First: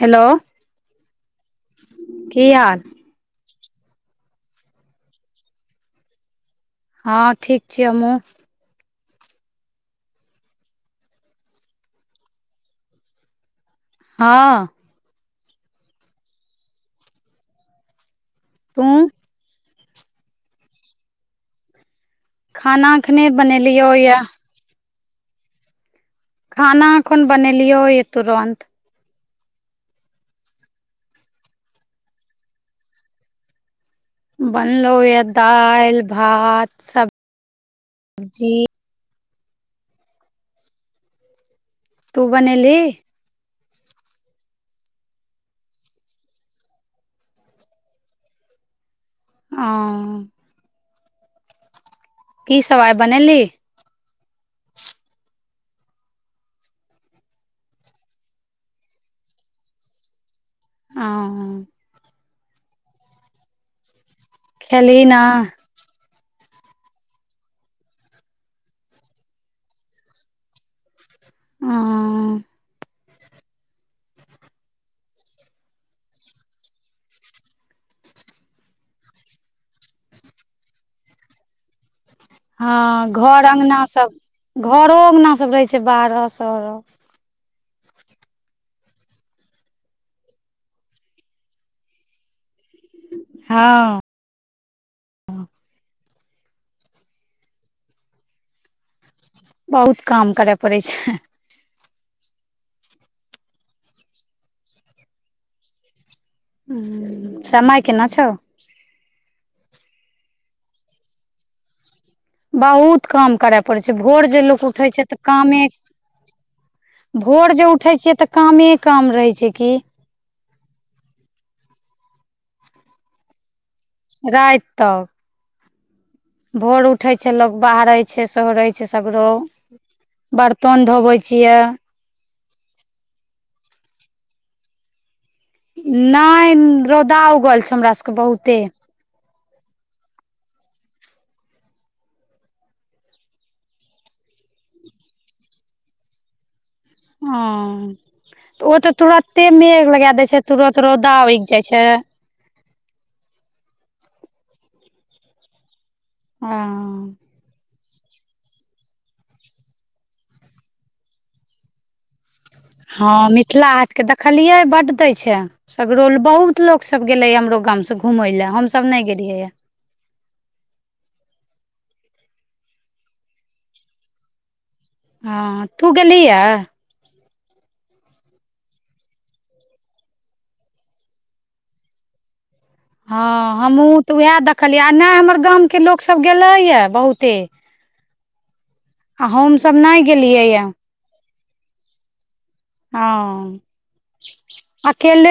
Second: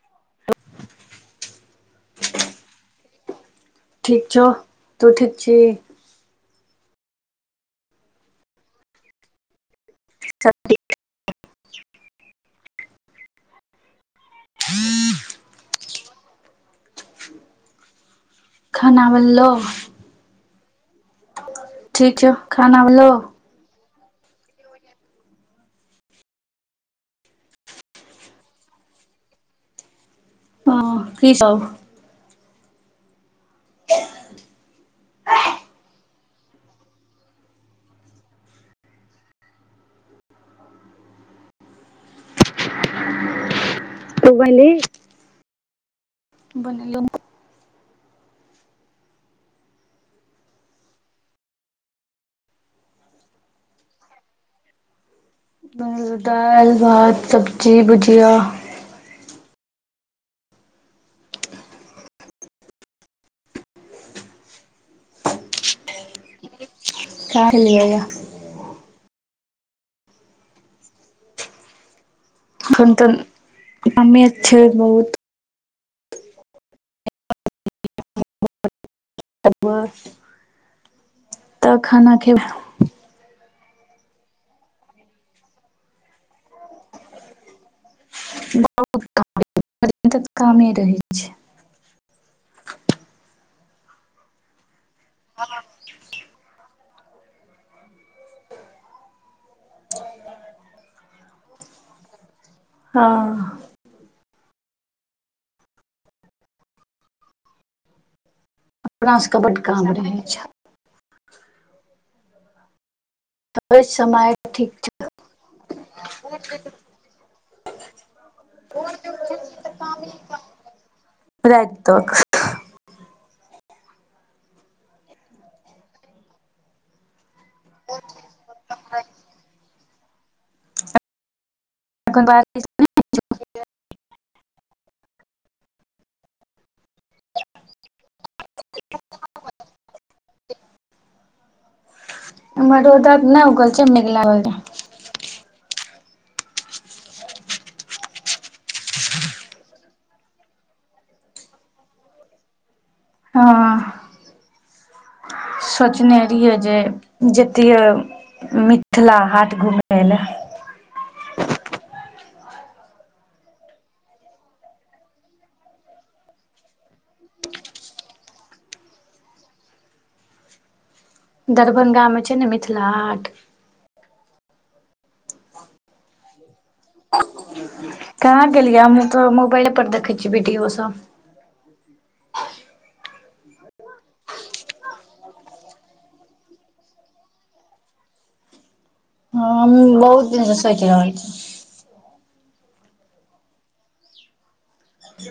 Hello की हाल ठीक छौ तू ठीक छी हँ ठीक छियै हँमू हँ तू खाना बनलौ? ठीक छौ। खाना अखने बनेलियौ यैऽ। खाना अखुन बनेलियौ ये तुरन्त। ह की सब? [unintelligible] बनलहुयैऽ दाइल, भात, सब्- जी तू बनेलही? तु [unintelligible] [unintelligible] आं- की सबआइ बनेलही? [unintelligible] दाइल, भात, सबजी, भुजिया। आंउ खेली ना? [unintelligible] हंं- अखन तन [unintelligible] छै बहुत। [unintelligible] तऽ खाना खे- हँ। घर अगना सब, घरो अंगना सब रहै छै बारो सरो [unintelligible] कामे रहै छै। हँ- हँ- बहुत काम करए पड़ै छै। हँ- समाय केना छौ? अपना सभके बड्ड काम रहै छौ। बहुत काम करए पड़ै छै, भोर समय जे लोक ठीक उठै छै तऽ कामे भोर जे उठै छियै तऽ कामे काम रहै छै की। राइत तक। राइत तक। भोर उठै छै लोक बाहरैछै सोहरै छै सगरो। बर्तन धोबै छियै। [inaudible] नै रौदा उगल छै हमरा सबके बहुते। इम्हर रौद नइ उगल छै मेग लागल रै। हं- ओतऽ तुरते मेघ लगा देय छै तुरत रौदा उइग जाइ छै। हँ- सोचने रियै जे हँ जतियै मिथिला हाट घुमै लए। हँ मिथिला हाटके देखलियै बड्ड दै छै। सगरो ल-बहुत लोक सब गेलेयैऽहमरो गामस घुमै लय, हम सब न गेलियैयैऽ। दरभंगामे छैय ने मिथिला हाट हा, तु गेलीहेऽ? कहां गेलियैऽ हमहुं तऽ मोबइले पर देखैय छियै वीडियो सब। ह हमहु तऽ उएह देखलियै, आ नै हमर गामके लोकसब गेलैय य बहुते। आ ह हमसभ हमहूं नहि बहुत दिनसँ गेलियैए सोचि रहल छि। हां अकेले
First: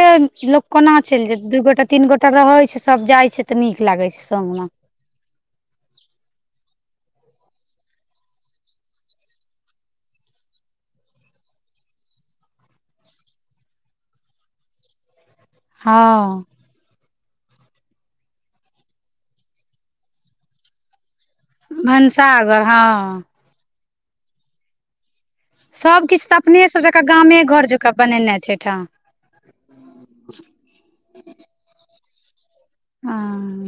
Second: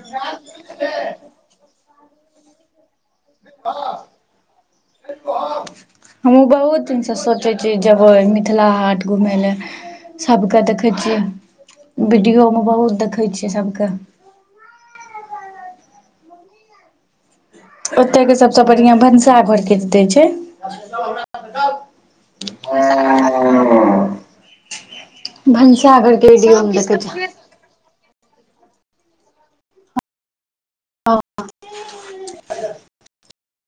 लोक कोना चलि जेतैय दु गोटा तीन गोटा रहैय छैय, सब जाइ छैय तऽ नीक लागैय छैय संग में। हमहु बहुत दिनस सोचैय छियै जेबै मिथिला हाट घुमय लऽ। सबके देखैय छियै, वीडियो मे बहुत देखै छियै सबके। हां। ओतयके सबसे बढ़िया भनसाघरके दैय छैय। भनसाघर हां। भनसाघरके विडियो हम देखे छिये। कप नेनेय छैय अइ ठाम। हां।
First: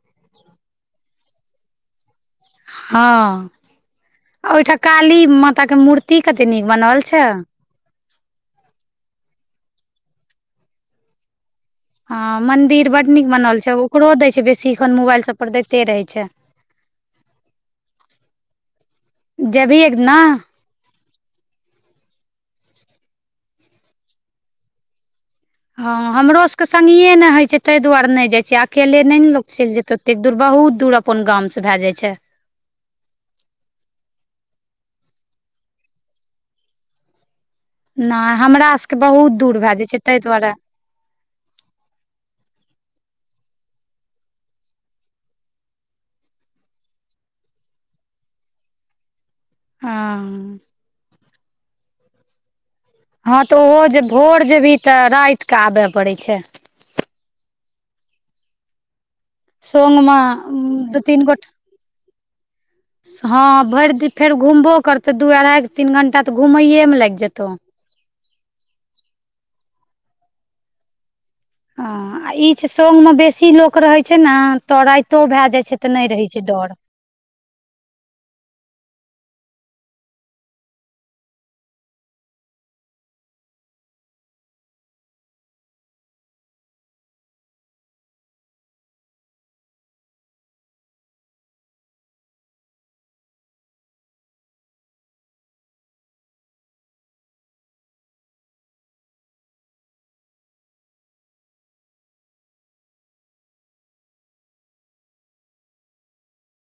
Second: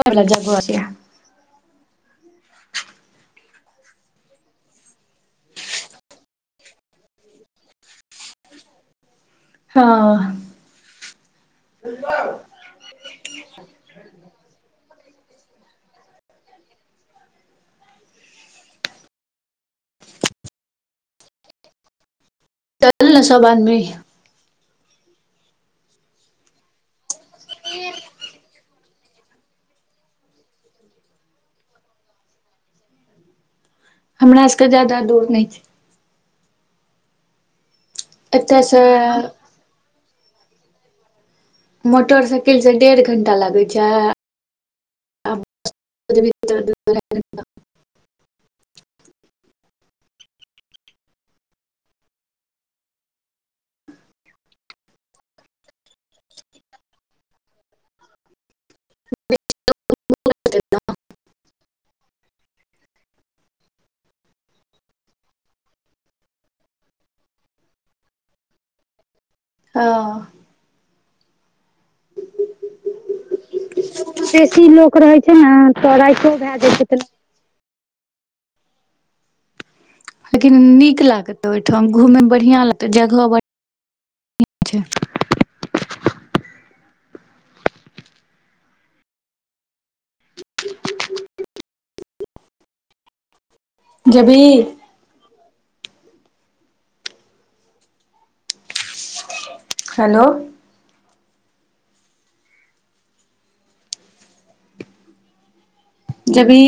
घर लग जगह छै आब। हा ओहिठाम काली माताके मूर्ति कते नीक बनाओल छैय। हां। हां मंदिर बड्ड नीक बनल छैय, ओकरो दैय छैय बेसी एखन मोबाइल सब पर दैते रहैय छैय। जेबही एक दिना। चल नऽ सब आदमी। ह हमरो सबके संगीए नै होय छैय, ताहि दुआरे नै जाइत छियै, अकेले नै नऽ लोक चलिऽ जेतैय ओत ते एतेक दूर बहुत दूर अपन गाम से भाय जाय छैय। हमरा सबके ज्यादा दूर नै छैय। नै एतय हमरा से सबके बहुत दूर भए जाइ छैय ताहि दुआरे। मोटरसाइकिल स डेढ़ घंटा लागेय छैय। [inaudible] हांऽ। ह तऽ ओहो जे भोर जेबही तऽ रातिके आबय पड़ैय छैय। संगमे दु- तीन गोट ह भरि दिन फेर घुमबो करतय, दु- अढ़ाइ तीन घंटा तऽ घुमैयैमे लागि जेतौ। हांऽ। ह आ इ छैय संग मे बेसी लोक रहेय छैय ने, बेसी तऽ लोक रहै राइतो छै भैऽ ने जाय छैय तऽ नै रहेय राइतो छैय भए जाइ डर। छै तऽ [inaudible] लेकिन नीक लागत ओहिठाम, घुमेय मे बढ़िया लगत जगह बढ यां छैय। जेबिही? हेलो। जेबिही?